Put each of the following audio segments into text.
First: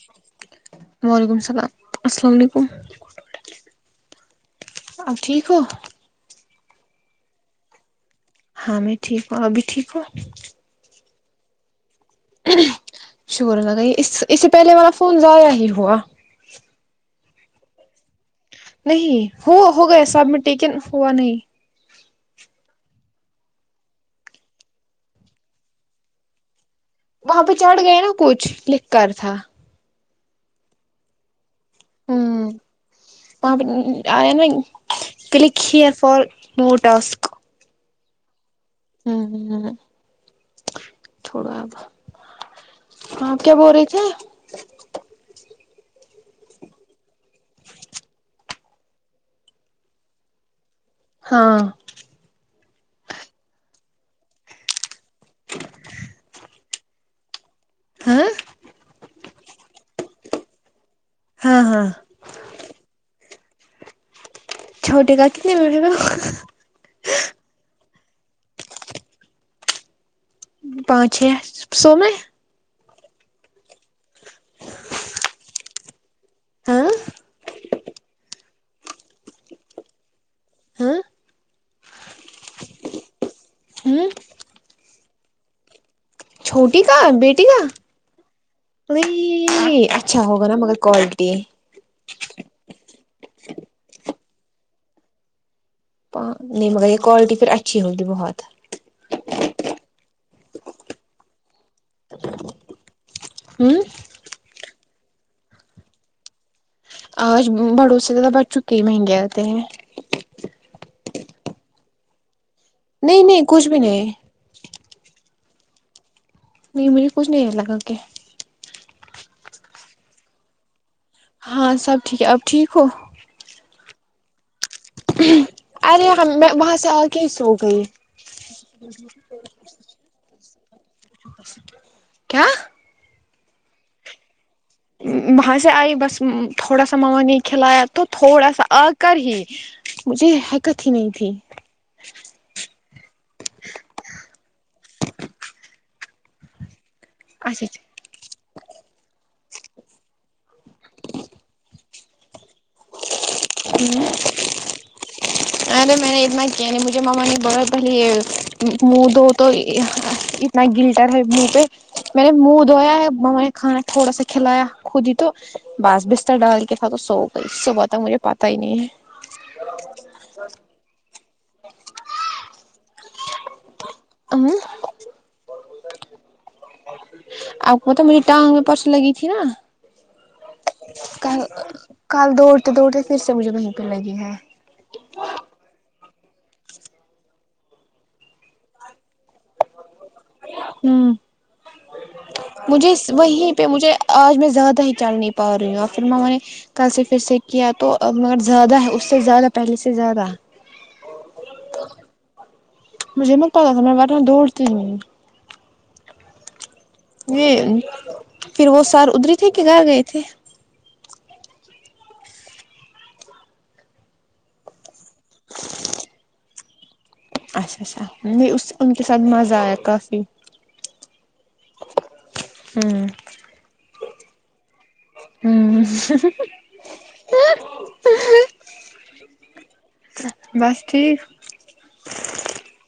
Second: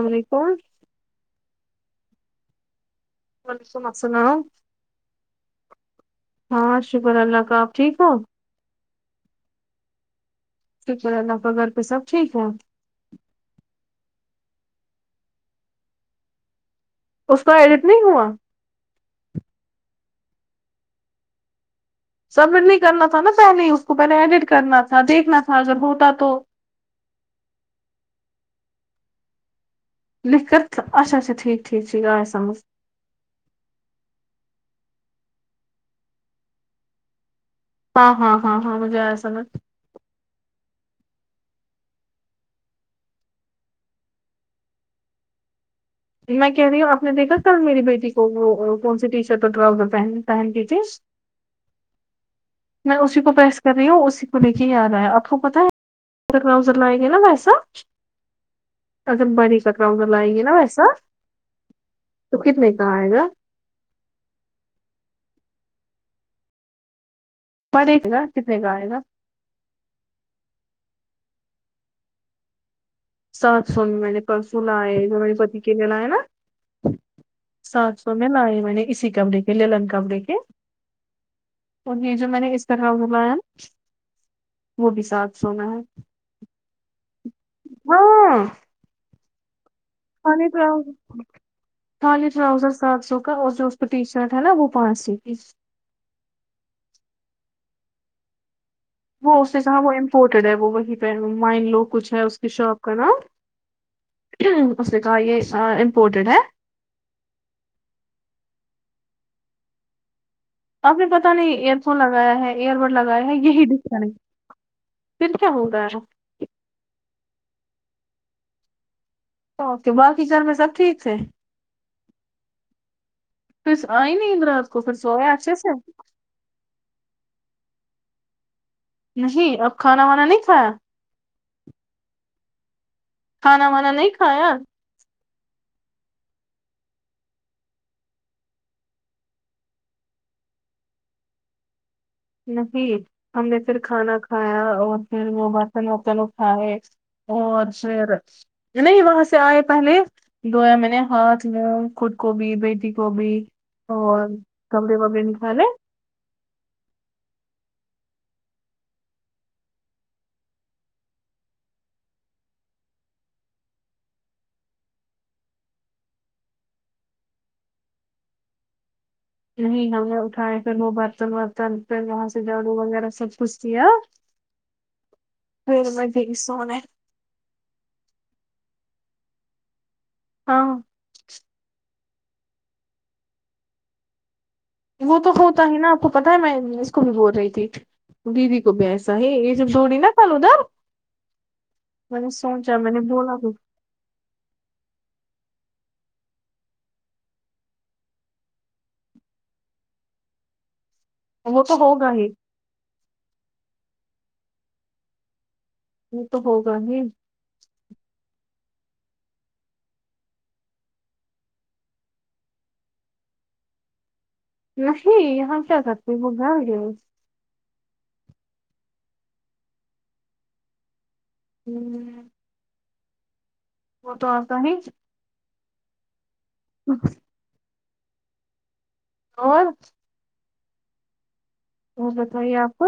السلام علیکم وعلیکم السلام السلام علیکم وعلیکم السلام آپ ٹھیک ہو ہاں شکر اللہ کا آپ ٹھیک ہو ہاں میں ٹھیک ہوں آپ بھی ٹھیک ہوں شکر ہے اللہ کا گھر پے سب ٹھیک ہے شکر اللہ کا اس اس سے پہلے والا فون ضیاء ہی ہوا اس کا ایڈٹ نہیں ہوا نہیں ہو ہو گئے سبمٹ ٹیکن ہوا نہیں سبمٹ نہیں کرنا تھا نا پہلے اس کو پہلے ایڈٹ کرنا تھا دیکھنا تھا اگر ہوتا تو وہاں پہ چڑھ گئے نا کچھ لکھ کر تھا لکھت اچا اچا ٹھیک ٹھیک ٹھیک آئے ہوں سمجھ ایا نئی click here for more task ہاں ہاں ہاں ہاں مجھے آیا سمجھ تھوڑا اب آپ کیا بول رہے تھے میں کہہ رہی ہوں آپ دیکھا کل میری بیٹی کو وہ کون سی ٹی شرٹ اور ٹراؤزر پہن پہن کی تھی ہاں میں اسی کو پیس کر رہی ہوں اسی کو لے کے ہی آ رہا ہے آپ کو پتہ ہے ڈراؤزر لائے گے نا ویسا ہاں [unintelligible] گے نا ویسا ہاں ہاں تو کتنے کا آئے گا چھوٹی کا کرنے میں ملیگا [unintelligible] پڑے گا کتنے کا آئے گا پانچ چھ سوومیں سات سو میں مئی نےپرسو لائے جو مے بچی کا لایا نا ہاں سات سو میں لائے میں نے اسی کپڑے کے للن کپڑے کے ہاں اور یہ جو میں نے اسکا دروزین لایا نا ہوں وہ بھی ساتھ سو میں ہے چھوٹی کا بیٹی ہاں ا اچھا ہوگا خالی نا مگر ٹراؤزر کول کیے خالی ٹراؤزر سات سو کا اور جو اس کو ٹی شرٹ ہے نا وہ پانچ سو کی اں نہیں مگر یہ کوالٹی پھر اچھی ہوگی بہت وہ اس نے کہاں وہ امپورٹیڈ ہے وہ وہی پہ مائن لو کچھ ہے اس کی شاپ کا نام ہوں اسنے کہا یہ ا امپورٹڈ ہے آج بڑو سے ذیادہ بچوں کے مہنگے آتے ہیں آپ نے پتاہ نہیں ایئر فون لگایا ہے ایئر بڈ نہیں لگایا ہے نہیں یہی کچھ بھی نہیں ڈفرنٹ پھر کیا ہوگا نہیں میرری کچھ نہیں ہے لگا کے اوکے باقی گھر میں سب ٹھیک ھے ہاں سب ٹھیک ہے اب ٹھیک ہو پھر آئی نہیں اندرات کو پھر سو گیا اچھے سے ارے میں وہاں سے آ کے سو گئی نہیں اب کھانا وانا نہیں کھایا کیا کھانا وانا نہیں کھایا وہاں سے آئی بس تھوڑا سا ماما نے کھلایا تو تھوڑا سا آ کر ہی مجھے حکت ہی نہیں تھی نہیں ہم نے پھر کھانا کھایا اور پھر وہ برتن ورتن اٹھائے اچھا اور اچھا پھر نہیں وہاں سے آئے پہلے دویا میں نے ہاتھ منہ خود کو بھی بیٹی کو بھی اور کپڑے واپڈے نکالے الے میں نے اتنا کیا نہیں مجھے ماما نے بہت پہلے یہ منہ دھو تو نہ گلٹر ہے منہ پے میں نے منہ دھویا ہے ماما نے کھانا تھوڑا سا کھلایا خود ہی تو باس بستر ڈال کے تھا تو سوگیی صبح تک مجھے پتا ہی نہیں ہے نہیں ہم نے اٹھائے پھر وہ برتن ورتن پھر وہاں سے جاڑو وغیرہ سب پچتیا ہے پھر میں گئی سونے آپکو پتا میری ٹانگ میں پرسوں لگی تھی نہ ہاں کل کل دوڑتے دوڑتے پھر سے مجھے وہیں پہ لگی ہے وہ تو ہوتا ہی نا آپ کو پتہ ہے میں اس کو بھی بول رہی تھی دیدی کو بھی ایسا ہی یہ جو دوڑی نا کل ادھر ہ میں نے سوچا میں مجھے نے بولا بھی، وہیں پہ مجھے آج میں زیادہ ہی چل نہیں پارہی ہوں پھر ممما نے کل سے پھر سے کیا تو مگر زیادہ ہے اس سے زیادہ پہلے سے زیادہ وہ تو ہوگا ہی مجھے [unintelligible] یہ تو ہوگا نہیں یہ پھر وہ سر ادری تھی کہ گھر گئے تھے نہیں یہاں کیا کرتی وہ گھر گی اچھا اچھا نہیں اس ان کے ساتھ مزہ آیا کافی ہمم ہمم [unintelligible] ہمم اور بس ٹھیک اور بتائیے آپ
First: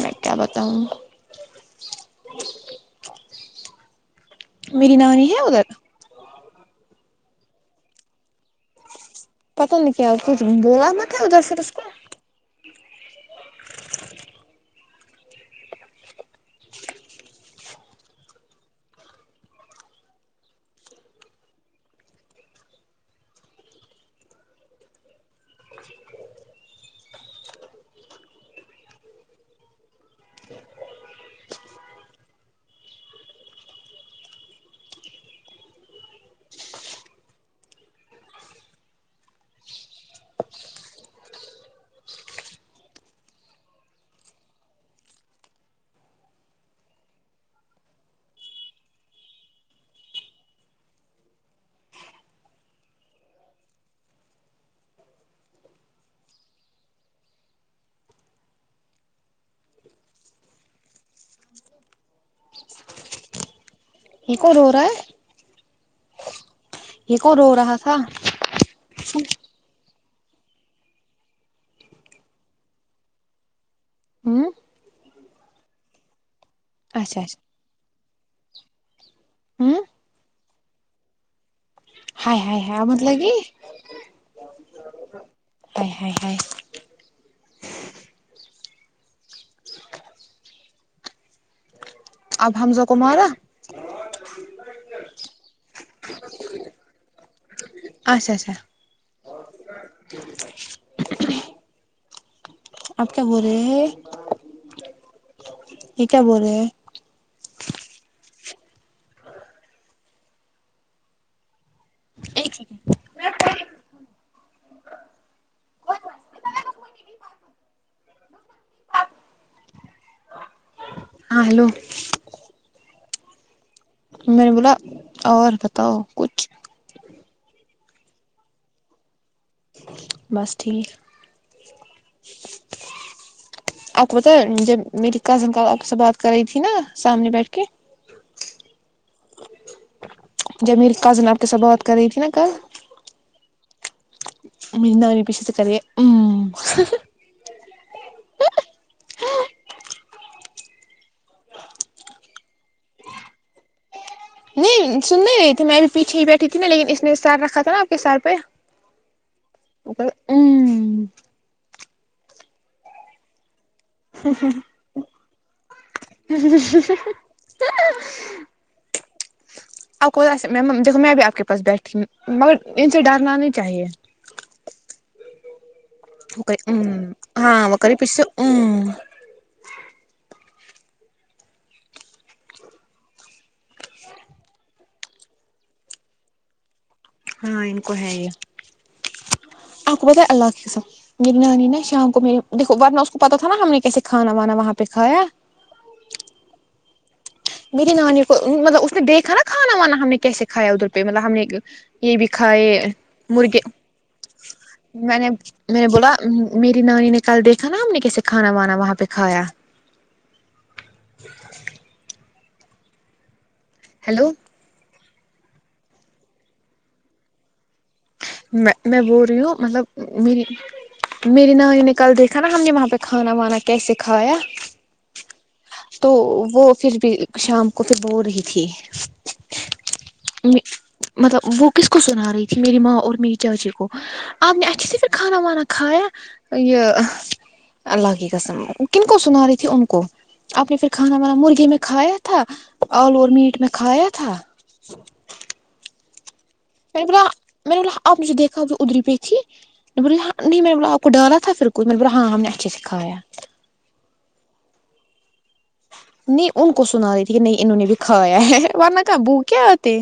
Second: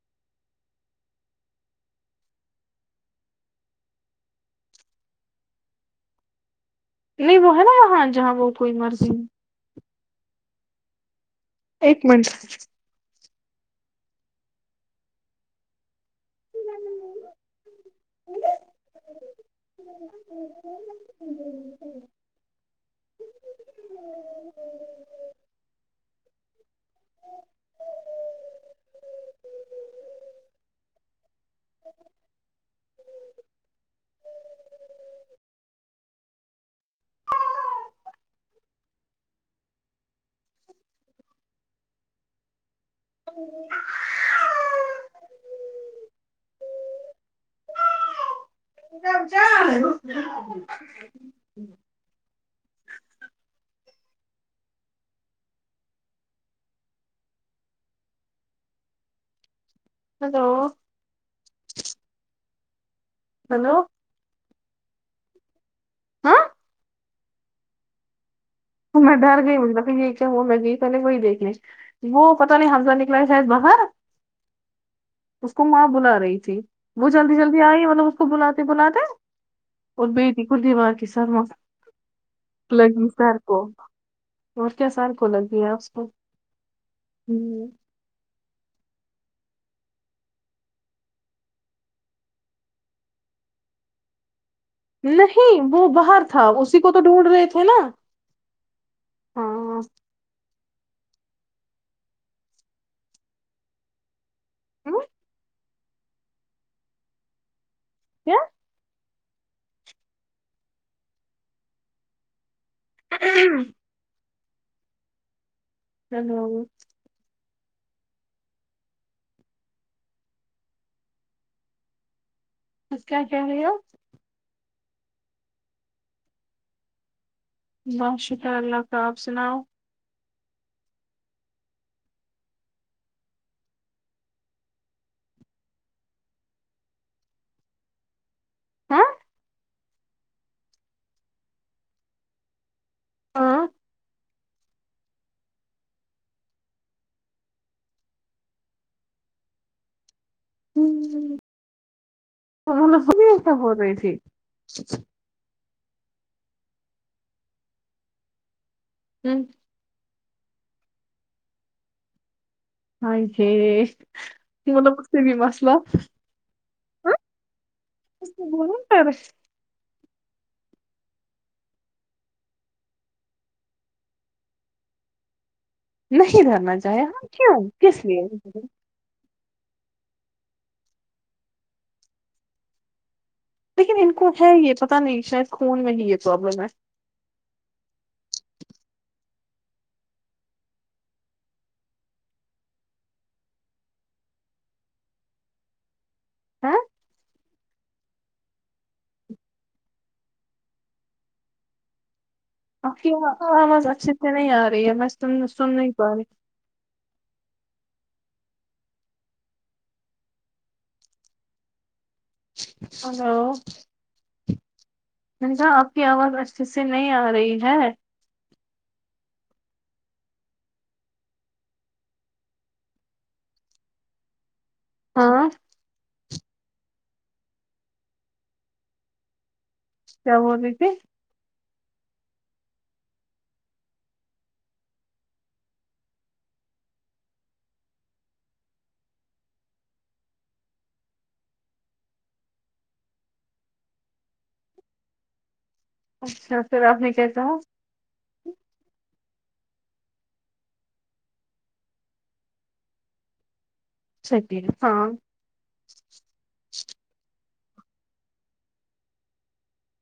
میں کیا بتاؤں میری نانی ہے ادھر نہیں وہ ہے نا وہاں جہاں وہ کوئی مرضی پتہ نہیں کیا کچھ [unintelligible] ایک منٹ [unintelligible] ہیلو ہیلو یہ کون رورہا ہے ہاں یہ کون رورہا تھا تو میں ڈر گئی [unintelligible] وہ میں گئی پہلے وہی دیکھ لی وہ پتہ نہیں حمزہ نکلا شاید باہر ہوں اس کو ماں بلا رہی تھی وہ اچھا جلدی اچھا جلدی آئی مطلب اس کو بلاتے بلاتے ہوں اور بیٹی کو دیوار کی سر ہائے ہائے ہائے لگی مطلب کی سر کو اور کیا سال کو لگ گیا اس کو ہ ہم اب حمزہ کو مرا نہیں وہ باہر تھا اسی کو تو ڈھونڈ رہے تھے نا اچھا اچھا ہاں آپ کیا بول رہے ہیں ہوں، یہ کیا بول رہے کیا ایک سیکنڈ اہ ہم ہیلو ہاں ہیلو کیا کہہ رہی ہو میں نے بولا اور بتاؤ کچ بس شکری اللہ کا اب سناؤ بس ٹھیک آپ کو پتا ہے جب میری کزن کا آپ سے بات کر رہی تھی نا سامنے بیٹھ کے ہاں جب میری کازن آپ کے ساتھ بات کر رہی تھی نا کل ہاں مندا نہیں پشت کرے ہ [unintelligible] [unintelligible] سب ہوگئی تھی نہیں سن نہیں رہی تھی میں ابھی پیچھے ہی بیٹھی تھی نا لیکن اس نے سار رکھا تھا نا آپ کے سار پے ہوں پ ام [inaudible] بولوں پر [unintelligible] آپ کو ایس میں م جیسے میں اپ کے پاس بیٹھتی ہوں مگر ان سے ڈرنا نہیں چاہیے نہیں دھرنا چاہے ہم کیوں کس لیے [inaudible] لیکن ان کو ہے یہ پتہ نہیں شاید خون میں ہی یہ پروابلم ہے ہاں ان کو ہے یے آپ کو پتا ہے اللہ کے سب میری نانی نے شام کو میری دیکو ورنہ اس کو پتا تھا نا ہم نے کیسے کھانا وانا وہاں پہ کھایا ہیں میری نانیوں کو مطلب اس نے دیکھا نا کھانا وانا ہم نے کیسے کایا ادھر پہ مطلب ہم نے یہ بھی کھائے آپ کی مرغے آواز اچھے سے نہیں آ رہی ہے میں نے سن سن میں نے نہیں بولا پا رہی میری نانی نے کل دیکھا نا ہم نے کیسے کھانا بانا وہاں پہ کھایا ہیلو ہیلو منجا آپ کی آواز اچھے سے نہیں آ رہی ہے میں میں بول رہی ہوں مطلب میری میری نانی نے کل دیکھا نا ہم نے وہاں پہ کھانا وانا کیسے کھایا ہاں تو وہ پھر بھی شام کو تو بول رہی تھی کیا بول رہی تھی مطلب وہ کس کو سنا رہی تھی میری ماں اور میری چاچی کو آپ نے اچہے سے کھانا وانا کھایا ائیوں الگ ہی قسم کن کو سناری تھی ان کو آپ نے پھر کھانا بانا مرغی میں کھایا تھا آلو اور میٹ میں کھایا تھا اچھا پھر میں آپ نے بولا کیا کہا میں نے بولا اب مجھ دیکھا ادری پیکھی بوےاں نہیں میں نے بولا آپ کو ڈالا تھا پھر کو میں نے بو ہاں ہم نے اچھے سے سکھایا سب ہے ہاں نہیں ان کو سنا رہی تھی کہ نہیں انہوں نے بھی کایا ہے ورنہ کیا بھوکے اتے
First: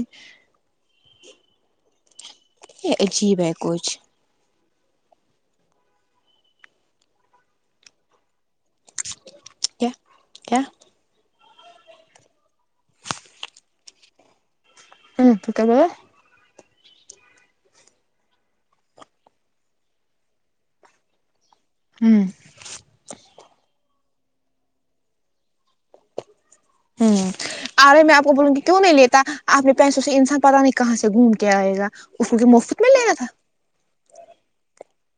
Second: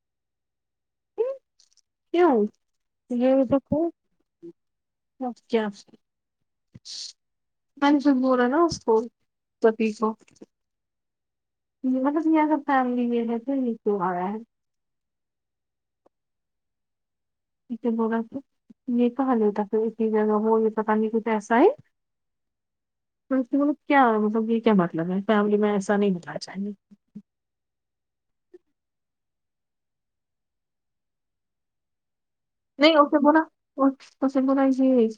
کیوں عجیب ہے کچھ اب کیا کو کیا سبھی کو کیا جی مطلب یہ سب فیملی میں ہے پھرچ آ رہا ہے [unintelligible] بغا یہ تو حالتا تو ایک ہی جگہ وہ یہ پ پانی کو د ایسا ہے [unintelligible] ہوں کیا مطلب یہ کیا مطلب ہے فیملی میں ایسا نہیں ملنا چاہی گے ہوں آ رہے میں آپ کو بولوں گی کیوں نہیں لیتا آپ نے پیسوں سے انسان پتا نہیں کہاں سے گھوم کے آئے گا اس کے مفت میں نہیں لینا اکے تھا مر [unintelligible] اور پس ہے اس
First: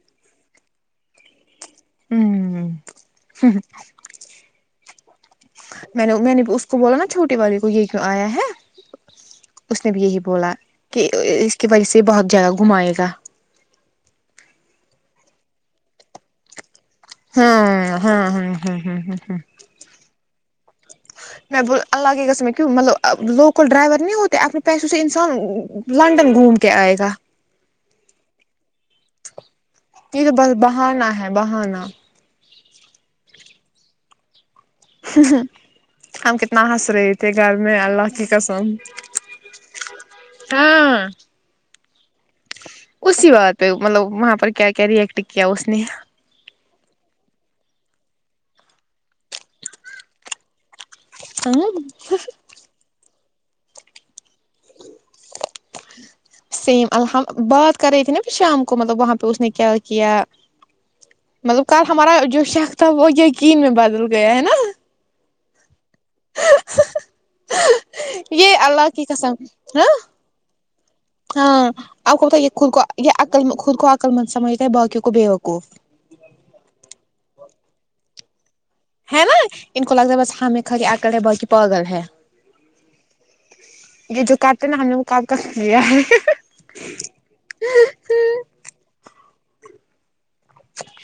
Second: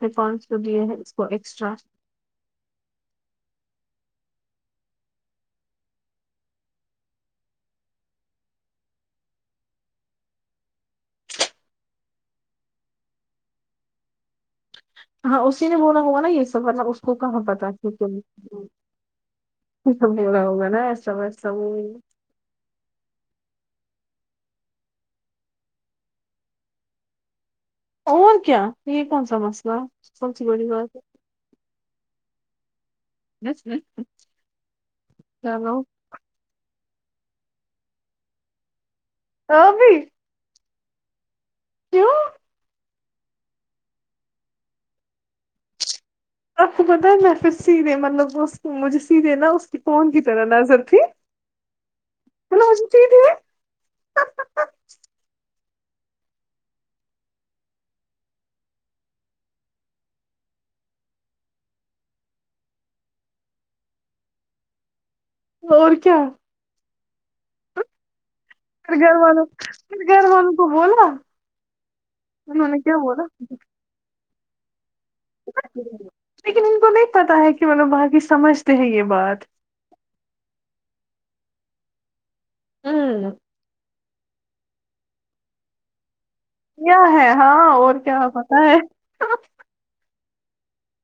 بھی دیے ہیں اس کو ایکسٹرا [unintelligible] ہوں ہ میں نے میں نے اس کو بولا نا چھوٹے والے کو یہ کیوں آیا ہے اس نے بھی یہی بولا کہ اس کی وجہ سے بہت جگہ گھمائے گا ہاں اسی نے بولا ہوگا نا یہ سب مطلب اس کو کہاں پتا ا ہاں ہاں ہاں ہاں ہاں ہوگا نا سمج س میں بول [unintelligible] اللہ کی قسم میں کیوں مطلب لوکل ڈرائیور نہیں ہوتے اپنے پیسوں سے انسان لنڈن گھوم کے آئے گا اور کیا یہ کون سا مسئلہ کونسی بڑی بات ہے بہانہ بس ہم کتنا ہنس رہے تھے گھر میں اللہ کی قسم بھی ہاں کیوں اسی بات پہ مطلب وہاں پر کیا کیا ری ایکیکٹ کیا اس نے آپ کو پتہ ہے میں پھر سیدھے مطلب مجھے سیدھے نا اس کی فون کی طرح نظر تھی ہاں ہلو جی جی ٹھیک [unintelligible] سیم الحم بات کر رہی تھی نا پھر شام کو مطلب وہاں پہ اس نے کیا کیا مطلب کل ہمارا جو شک تھا وہ یقین میں بدل گیا ہے نا اور کیا یہ اللہ پر کی گھر قسم والوں ہاں پر گھر والوں کو بولا ہاں آ خود یہ انہوں خود نے کو کیا یہ بولا عقل مند خود کو عقل مند سمجھتا ہے بقیوں کو بیوقوف لیکن ان کو نہیں پتا ہے کہ مطلب باقی سمجھ ہے نا ان کو لگتا ہے بس ہمیں کری عقل ہے باقی پگل ہے ہوں یہ جو کرتے ہیں نا ہم نے وہ کب کا کرلیا ہے کیا ہے ہاں اور کیا پتہ ہے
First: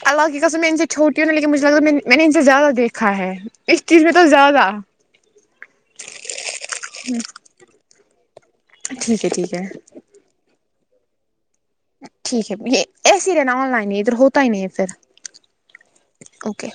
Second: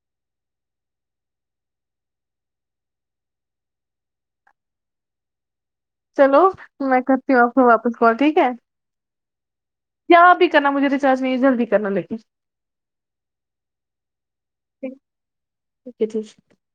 اللہ کی قسم میں ا ان سے چوٹی ہوںا لیکن مجھے لگتا ہے میں میں نے ان سے زیادہ دیکھا ہے اس چیز میں تو زیادہ چلو میں کرتی ہوں آپ کو واپس کال ٹھیک ہے ٹھیک ہے ٹھیک ہے کیا آپ ہی کرنا مجھے ریچارج نہیں ہے جلدی کرنا لیکن ٹھیک ہے یہ ایسے ہی رہنا آن لائن ہے ادھر ہوتا ہی نہیں ہے ٹھیک پھر ہے ٹھیک اوکے